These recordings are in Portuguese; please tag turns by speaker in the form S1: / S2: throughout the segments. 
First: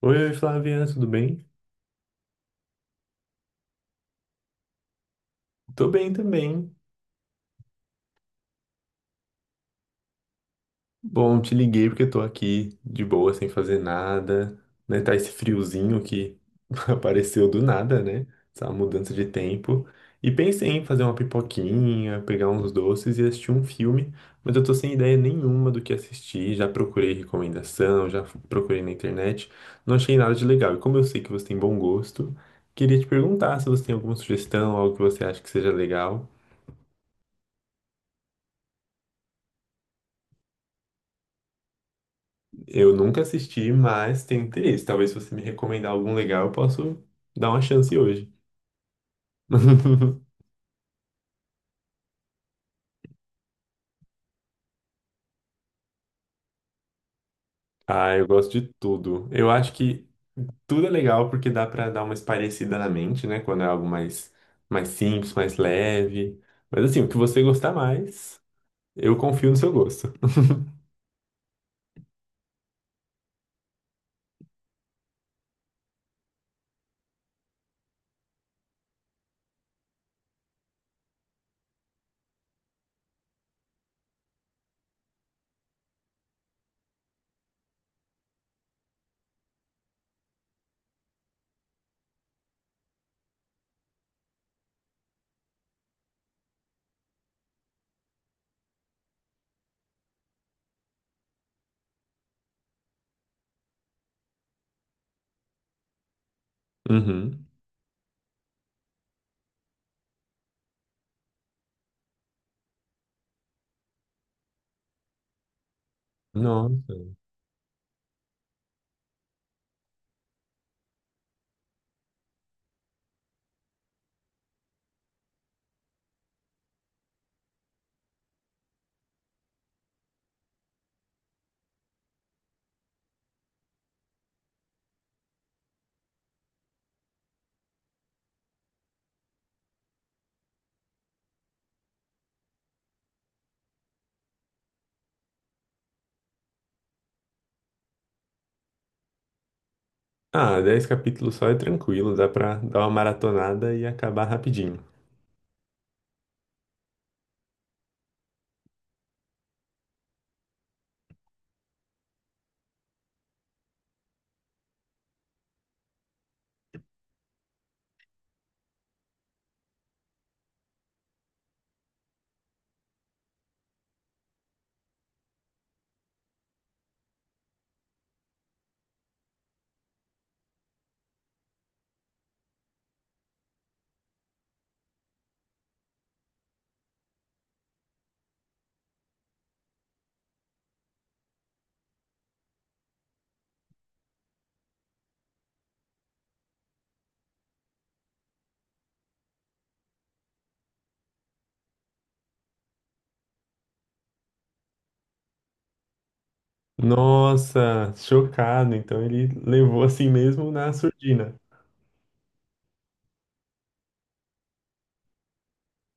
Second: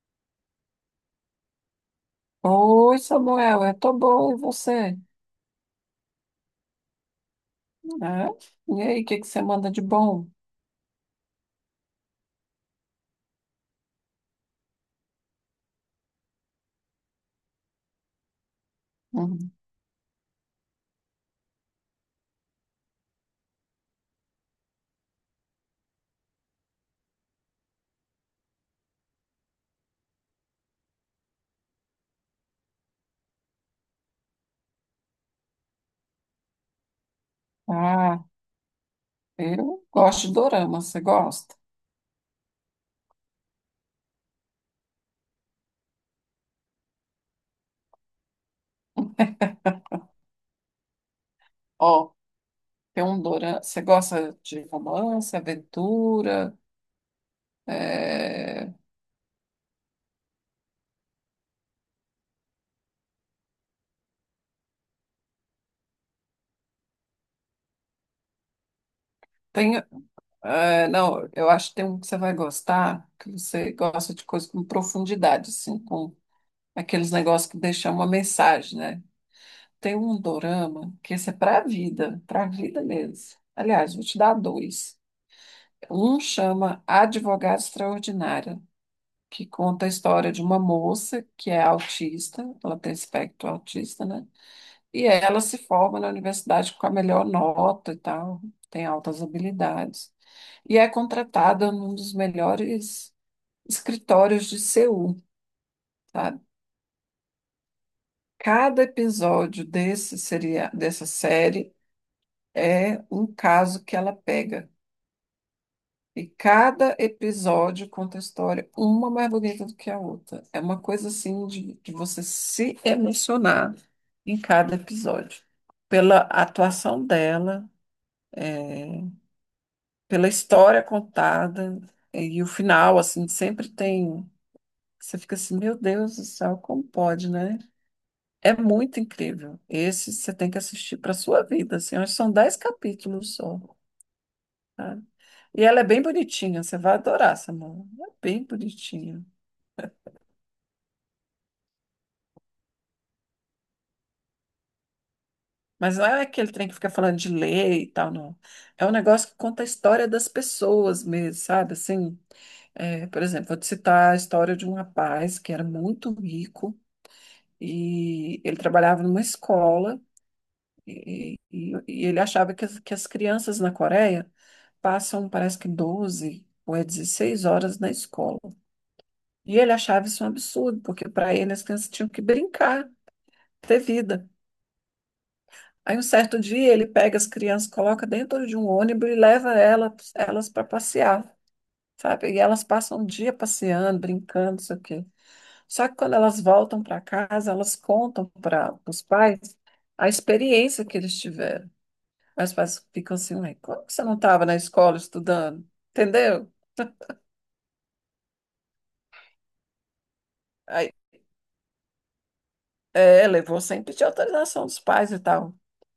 S1: Oi, oi, Flávia, tudo bem?
S2: Oi, Samuel, eu tô bom, e você?
S1: Tô bem também.
S2: É? E aí, o que que você manda de bom?
S1: Bom, te liguei porque tô aqui de boa, sem fazer nada, né? Tá esse friozinho que apareceu do nada, né? Essa mudança de
S2: Uhum.
S1: tempo. E pensei em fazer uma pipoquinha, pegar uns doces e assistir um filme, mas eu tô sem ideia nenhuma do que assistir. Já procurei recomendação, procurei na internet, não achei nada de legal. E como eu sei que você tem bom gosto, queria te perguntar se você tem alguma sugestão, algo que você acha que seja legal.
S2: Ah, eu gosto de dorama, você gosta?
S1: Eu nunca assisti, mas tenho interesse. Talvez se você me recomendar algum legal, eu posso dar uma chance hoje.
S2: Ó, tem um dorama, você gosta de romance, aventura?
S1: Ah, eu gosto de
S2: É.
S1: tudo. Eu acho que tudo é legal porque dá pra dar uma espairecida na mente, né? Quando é algo mais, simples, mais leve. Mas assim, o que você gostar mais, eu confio no seu
S2: Tem,
S1: gosto.
S2: não, eu acho que tem um que você vai gostar, que você gosta de coisas com profundidade, assim, com aqueles negócios que deixam uma mensagem, né? Tem um dorama que esse é pra vida mesmo. Aliás, vou te dar dois. Um chama Advogada Extraordinária, que conta a história de uma moça que é autista, ela tem espectro autista, né? E ela se forma na universidade com a melhor nota e tal, tem altas habilidades. E é contratada num dos melhores escritórios de Seul, sabe?
S1: Uhum.
S2: Cada episódio desse seria, dessa série é um caso que ela pega. E
S1: Nossa.
S2: cada episódio conta a história, uma mais bonita do que a outra. É uma coisa assim de você se emocionar em cada episódio. Pela atuação dela, é, pela história contada, e o final, assim, sempre tem. Você fica assim, meu Deus do céu, como pode, né? É muito incrível. Esse você tem que assistir para sua vida, assim. Acho que são 10 capítulos só, tá? E ela é bem bonitinha, você vai adorar, Samara. É bem bonitinha.
S1: Ah, 10 capítulos só é tranquilo, dá pra dar uma maratonada e acabar rapidinho.
S2: Mas não é aquele trem que fica falando de lei e tal, não. É um negócio que conta a história das pessoas mesmo, sabe? Assim, é, por exemplo, vou te citar a história de um rapaz que era muito rico e ele trabalhava numa escola e ele achava que que as crianças na Coreia passam, parece que 12 ou é 16 horas na escola. E ele achava isso um absurdo, porque para ele as crianças tinham que brincar, ter vida. Aí um certo dia ele pega as crianças, coloca dentro de um ônibus e leva elas para passear, sabe? E elas passam o dia passeando, brincando, isso aqui. Só que quando elas voltam para casa, elas contam para os pais a experiência que eles tiveram. Aí os pais ficam assim: "Ué, como que você não estava na escola estudando? Entendeu?"
S1: Nossa, chocado. Então ele levou assim mesmo na surdina.
S2: É, levou sem pedir autorização dos pais e tal.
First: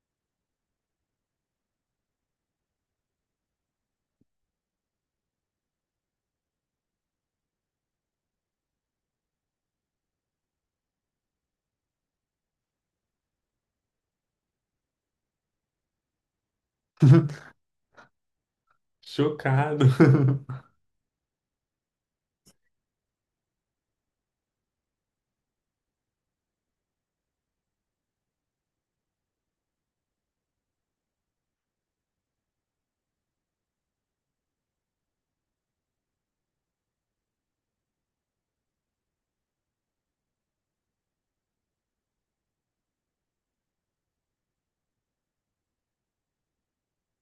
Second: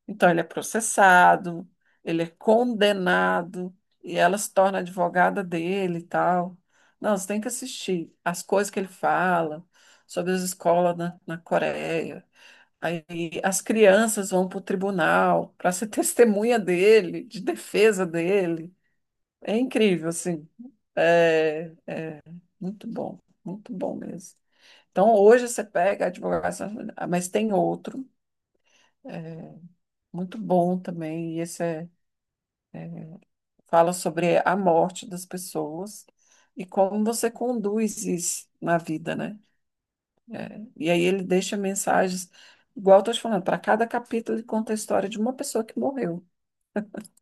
S2: Então, ele é processado, ele é condenado, e ela se torna advogada dele e tal. Não, você tem que assistir as coisas que ele fala sobre as escolas na Coreia. Aí as crianças vão para o tribunal para ser testemunha dele, de defesa dele. É
S1: Chocado.
S2: incrível, assim. É muito bom, muito bom mesmo. Então, hoje você pega a advogação, mas tem outro. Muito bom também. E esse é, fala sobre a morte das pessoas e como você conduz isso na vida, né? E aí ele deixa mensagens, igual eu estou te falando, para cada capítulo ele conta a história de uma pessoa que morreu.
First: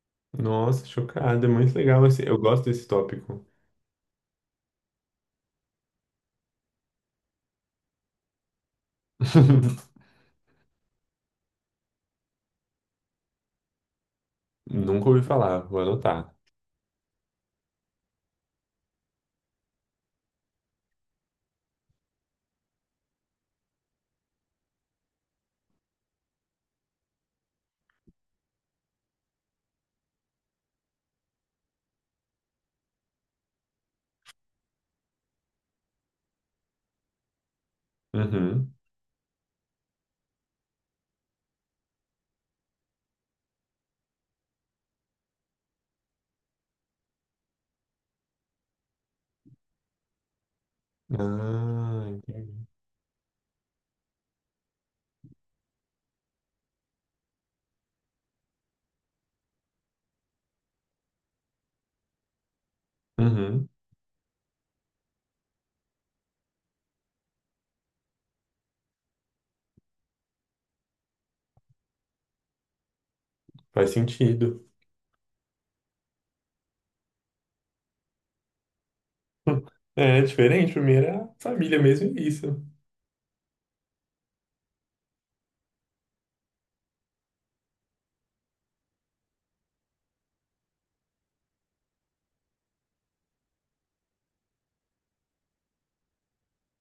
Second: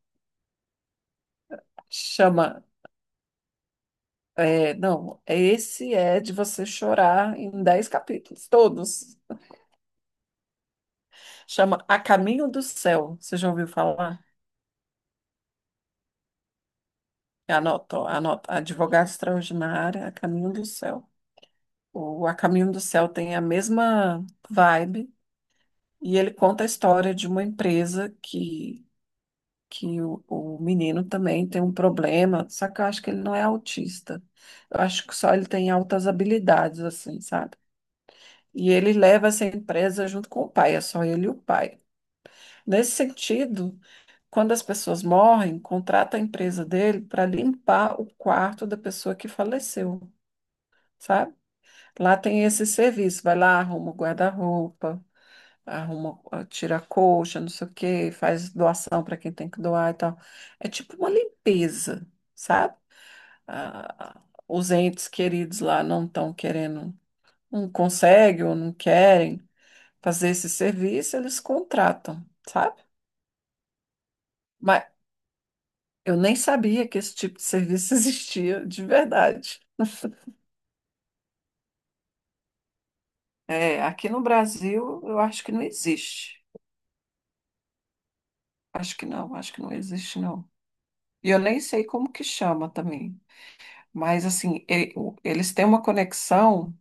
S1: Nossa, chocado. É muito legal esse. Eu
S2: Chama,
S1: gosto desse tópico.
S2: não, esse é de você chorar em 10 capítulos, todos. Chama A Caminho do Céu. Você já ouviu falar?
S1: Nunca ouvi falar. Vou anotar.
S2: Anota, ó, anota, Advogada Extraordinária, A Caminho do Céu. O A Caminho do Céu tem a mesma vibe e ele conta a história de uma empresa que o menino também tem um problema, só que eu acho que ele não é autista. Eu acho que só ele tem altas habilidades, assim, sabe? E
S1: Uhum.
S2: ele leva essa empresa junto com o pai, é só ele e o pai. Nesse sentido, quando as pessoas morrem, contrata a empresa dele para limpar o quarto da pessoa que faleceu, sabe?
S1: Ah,
S2: Lá tem esse
S1: entendi.
S2: serviço, vai lá, arruma o guarda-roupa, arruma, ah, tira a colcha, não sei o quê, faz doação para quem tem que doar e tal. É tipo uma limpeza, sabe?
S1: Uhum.
S2: Ah, os entes queridos lá não estão querendo, não conseguem ou não querem fazer esse serviço, eles contratam, sabe?
S1: Faz sentido.
S2: Mas eu nem sabia que esse tipo de serviço existia, de verdade.
S1: É diferente. Pra mim era família mesmo e isso.
S2: É, aqui no Brasil, eu acho que não existe. Acho que não existe, não. E eu nem sei como que chama também. Mas assim, eles têm uma conexão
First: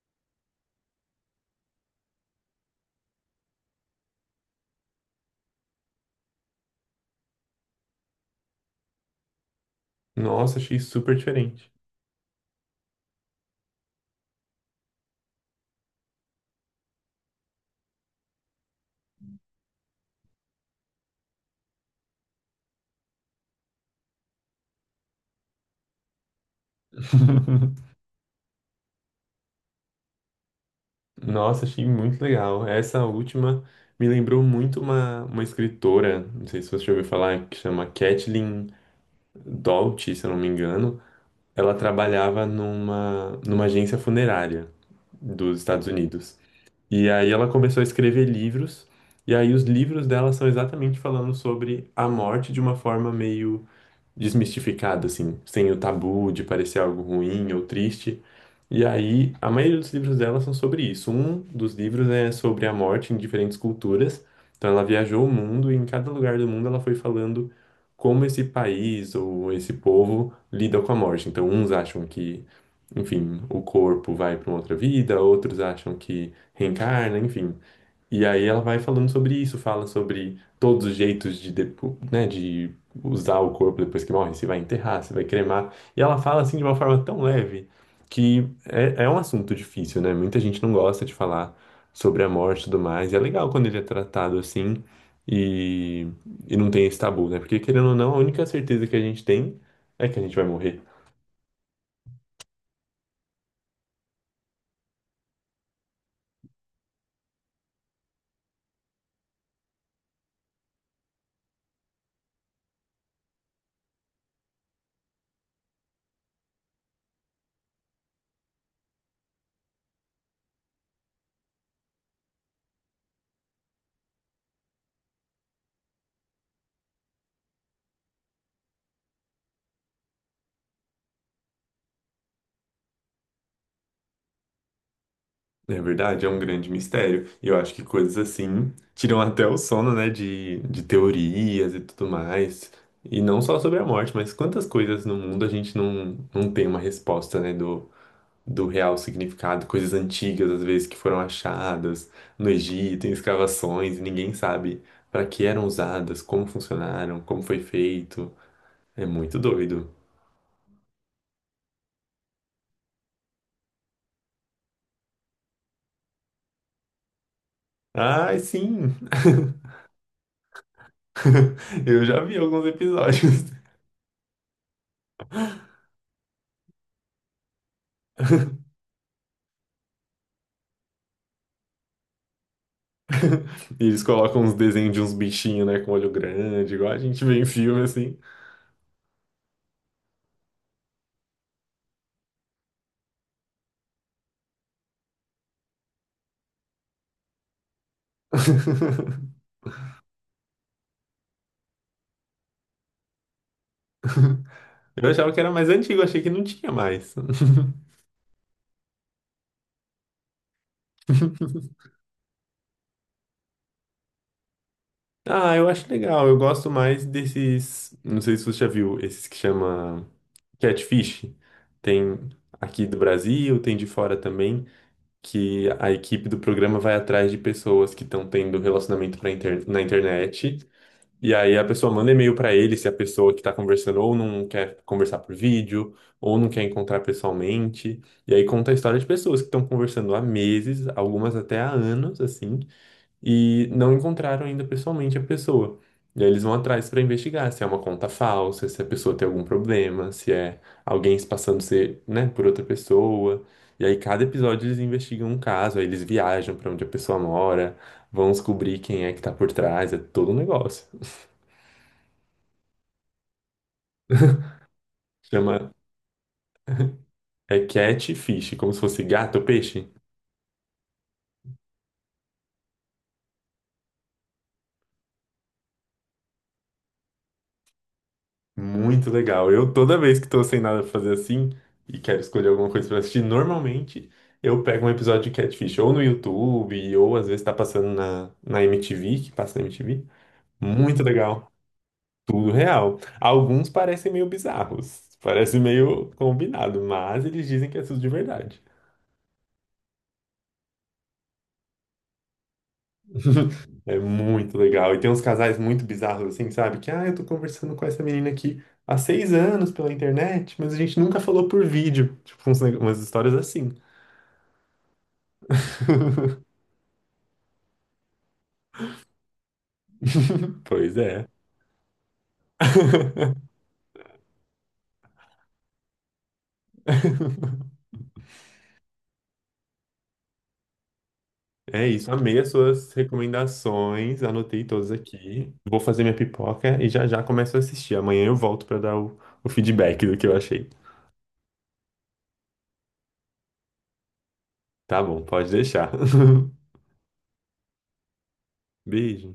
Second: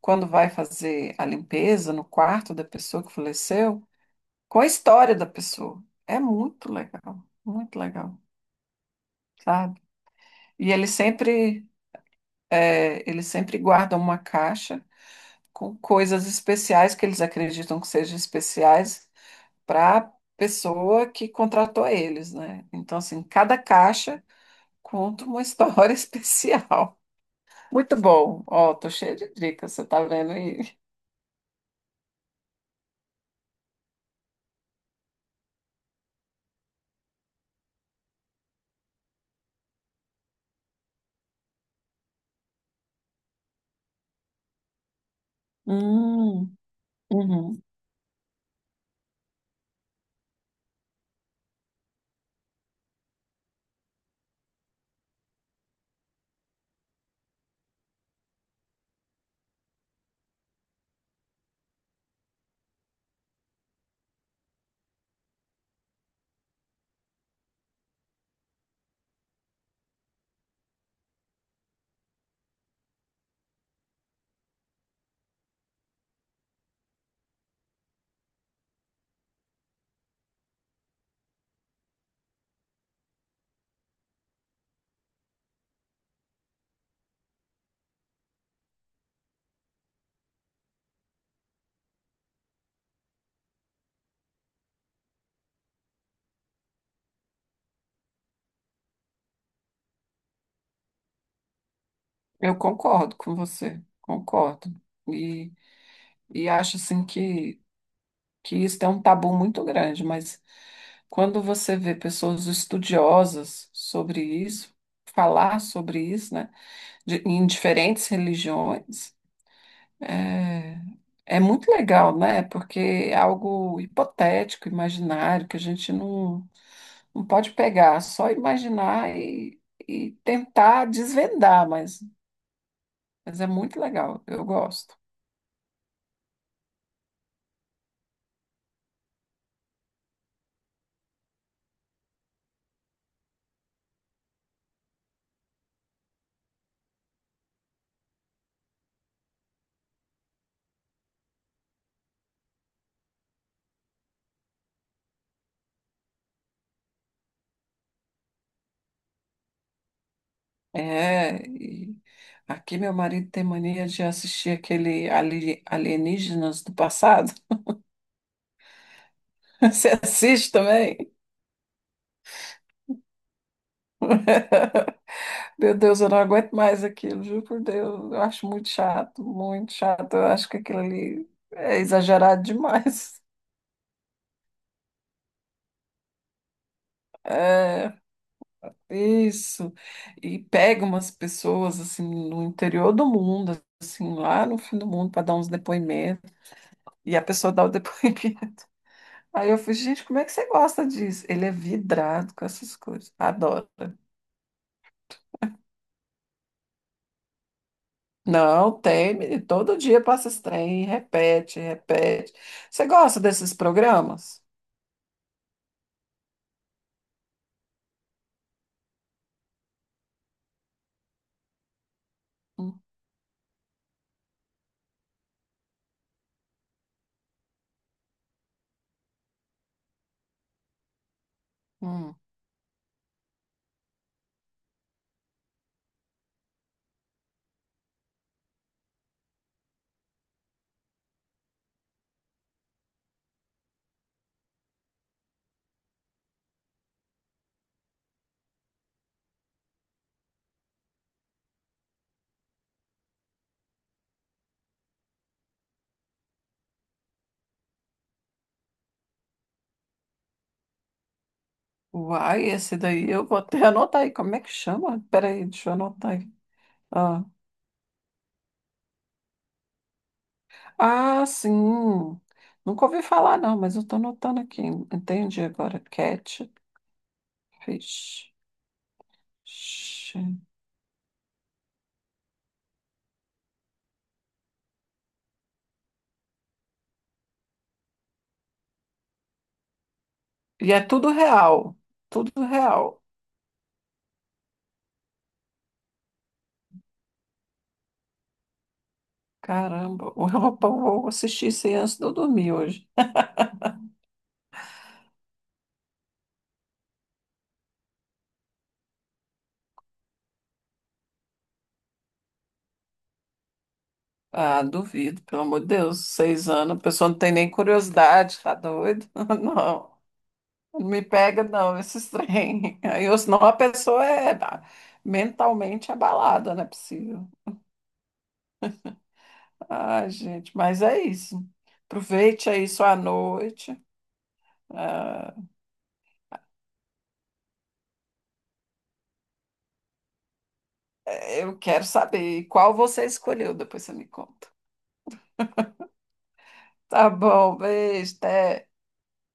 S2: quando vai fazer a limpeza no quarto da pessoa que faleceu com a história da pessoa. É muito legal, sabe?
S1: Nossa,
S2: E
S1: achei
S2: eles
S1: super
S2: sempre,
S1: diferente.
S2: eles sempre guardam uma caixa com coisas especiais que eles acreditam que sejam especiais para a pessoa que contratou eles, né? Então, assim, cada caixa conta uma história especial. Muito bom. Ó, tô cheia de dicas, você tá vendo isso?
S1: Nossa, achei muito legal. Essa última me lembrou muito uma escritora, não sei se você já ouviu falar, que chama Kathleen Doughty, se eu não me engano. Ela trabalhava numa agência funerária dos Estados Unidos.
S2: Hum,
S1: E aí ela
S2: uhum.
S1: começou a escrever livros, e aí os livros dela são exatamente falando sobre a morte de uma forma meio desmistificado, assim, sem o tabu de parecer algo ruim ou triste. E aí, a maioria dos livros dela são sobre isso. Um dos livros é sobre a morte em diferentes culturas. Então, ela viajou o mundo e em cada lugar do mundo ela foi falando como esse país ou esse povo lida com a morte. Então, uns acham que, enfim, o corpo vai para uma outra vida, outros acham que reencarna, enfim. E aí ela vai falando sobre isso, fala sobre todos os jeitos de, né, de usar o corpo depois que morre, se vai enterrar, se vai cremar. E ela fala assim de uma forma tão leve que é um assunto difícil, né? Muita gente não gosta de falar sobre a morte e tudo mais. E é legal quando ele é tratado assim e, não tem esse tabu, né? Porque querendo ou não, a única certeza que a gente tem é que a gente vai morrer.
S2: Eu concordo com você, concordo. E, e acho assim que isso é um tabu muito grande, mas quando você vê pessoas estudiosas sobre isso, falar sobre isso, né, em diferentes religiões, é, é muito legal, né? Porque é algo hipotético, imaginário, que a gente não, não pode pegar, só imaginar e tentar desvendar, mas. Mas é muito legal, eu gosto.
S1: É verdade, é um grande mistério. E eu acho que coisas assim tiram até o sono, né, de teorias e tudo mais. E não só sobre a morte, mas quantas coisas no mundo a gente não tem uma resposta, né, do real significado. Coisas antigas, às vezes, que foram achadas no Egito, em escavações, e ninguém sabe para que eram usadas, como funcionaram, como foi feito. É muito doido.
S2: É, e aqui meu marido tem mania de assistir Alienígenas do Passado.
S1: Ai, sim!
S2: Você assiste também?
S1: Eu já vi alguns episódios.
S2: Meu Deus, eu não aguento mais aquilo, juro por Deus. Eu acho muito chato, muito chato. Eu acho que aquilo ali é exagerado demais.
S1: E eles colocam uns desenhos de uns bichinhos, né, com olho grande, igual a gente vê em filme,
S2: É,
S1: assim.
S2: isso. E pega umas pessoas assim no interior do mundo, assim, lá no fim do mundo, para dar uns depoimentos. E a pessoa dá o depoimento. Aí eu falei, gente, como é que você gosta disso? Ele é vidrado com essas coisas, adora.
S1: Eu achava que era mais antigo, achei que não tinha mais.
S2: Não, tem, menino, todo dia passa esse trem, repete, repete. Você gosta desses programas?
S1: Ah, eu acho legal, eu gosto mais desses, não sei se você já viu, esses que chama Catfish. Tem aqui do Brasil, tem de fora também, que a equipe do programa vai atrás de pessoas que estão tendo relacionamento na internet. E aí a pessoa manda
S2: Uhum.
S1: e-mail para ele se a pessoa que está conversando ou não quer conversar por vídeo, ou não quer encontrar pessoalmente. E aí conta a história de pessoas que estão conversando há meses, algumas até há anos, assim, e não encontraram ainda pessoalmente a pessoa. E aí eles vão atrás para investigar se é uma conta falsa, se a pessoa tem algum problema, se é alguém se passando ser, né, por outra pessoa. E aí cada episódio eles investigam um caso, aí eles viajam para onde a pessoa mora, vão descobrir quem é que está por trás, é todo um negócio.
S2: Uai, esse daí eu vou até anotar aí. Como é que chama? Peraí,
S1: Chama
S2: deixa eu anotar aí. Ah,
S1: é catfish, como se fosse gato ou peixe.
S2: ah, sim. Nunca ouvi falar, não, mas eu tô anotando aqui. Entendi agora. Catfish.
S1: Muito legal. Eu toda vez que tô sem nada pra fazer assim e quero escolher alguma coisa pra assistir, normalmente eu pego um episódio de catfish ou no YouTube ou às vezes tá passando na MTV, que passa na MTV.
S2: E é
S1: Muito
S2: tudo
S1: legal.
S2: real. Tudo
S1: Tudo real.
S2: real.
S1: Alguns parecem meio bizarros, parece meio combinado, mas eles dizem que é tudo de verdade.
S2: Caramba, o Europão, vou assistir isso aí antes de eu dormir hoje.
S1: É muito legal. E tem uns casais muito bizarros, assim, sabe? Que, ah, eu tô conversando com essa menina aqui há 6 anos pela internet, mas a gente nunca falou por vídeo. Tipo, uns neg- umas histórias assim.
S2: Ah, duvido, pelo amor de Deus, 6 anos, a pessoa não tem nem curiosidade, tá doido? Não, não
S1: Pois
S2: me
S1: é.
S2: pega não, esses trem. Aí, ou senão a pessoa é, ah, mentalmente abalada, não é possível. Ai, gente, mas é isso.
S1: É isso. Amei
S2: Aproveite
S1: as
S2: aí
S1: suas
S2: sua noite.
S1: recomendações. Anotei todas
S2: Ah,
S1: aqui. Vou fazer minha pipoca e já já começo a assistir. Amanhã eu volto pra dar o feedback do que eu achei.
S2: eu quero saber qual você escolheu, depois você me conta.
S1: Tá bom, pode deixar.
S2: Tá bom, beijo, até.
S1: Beijo.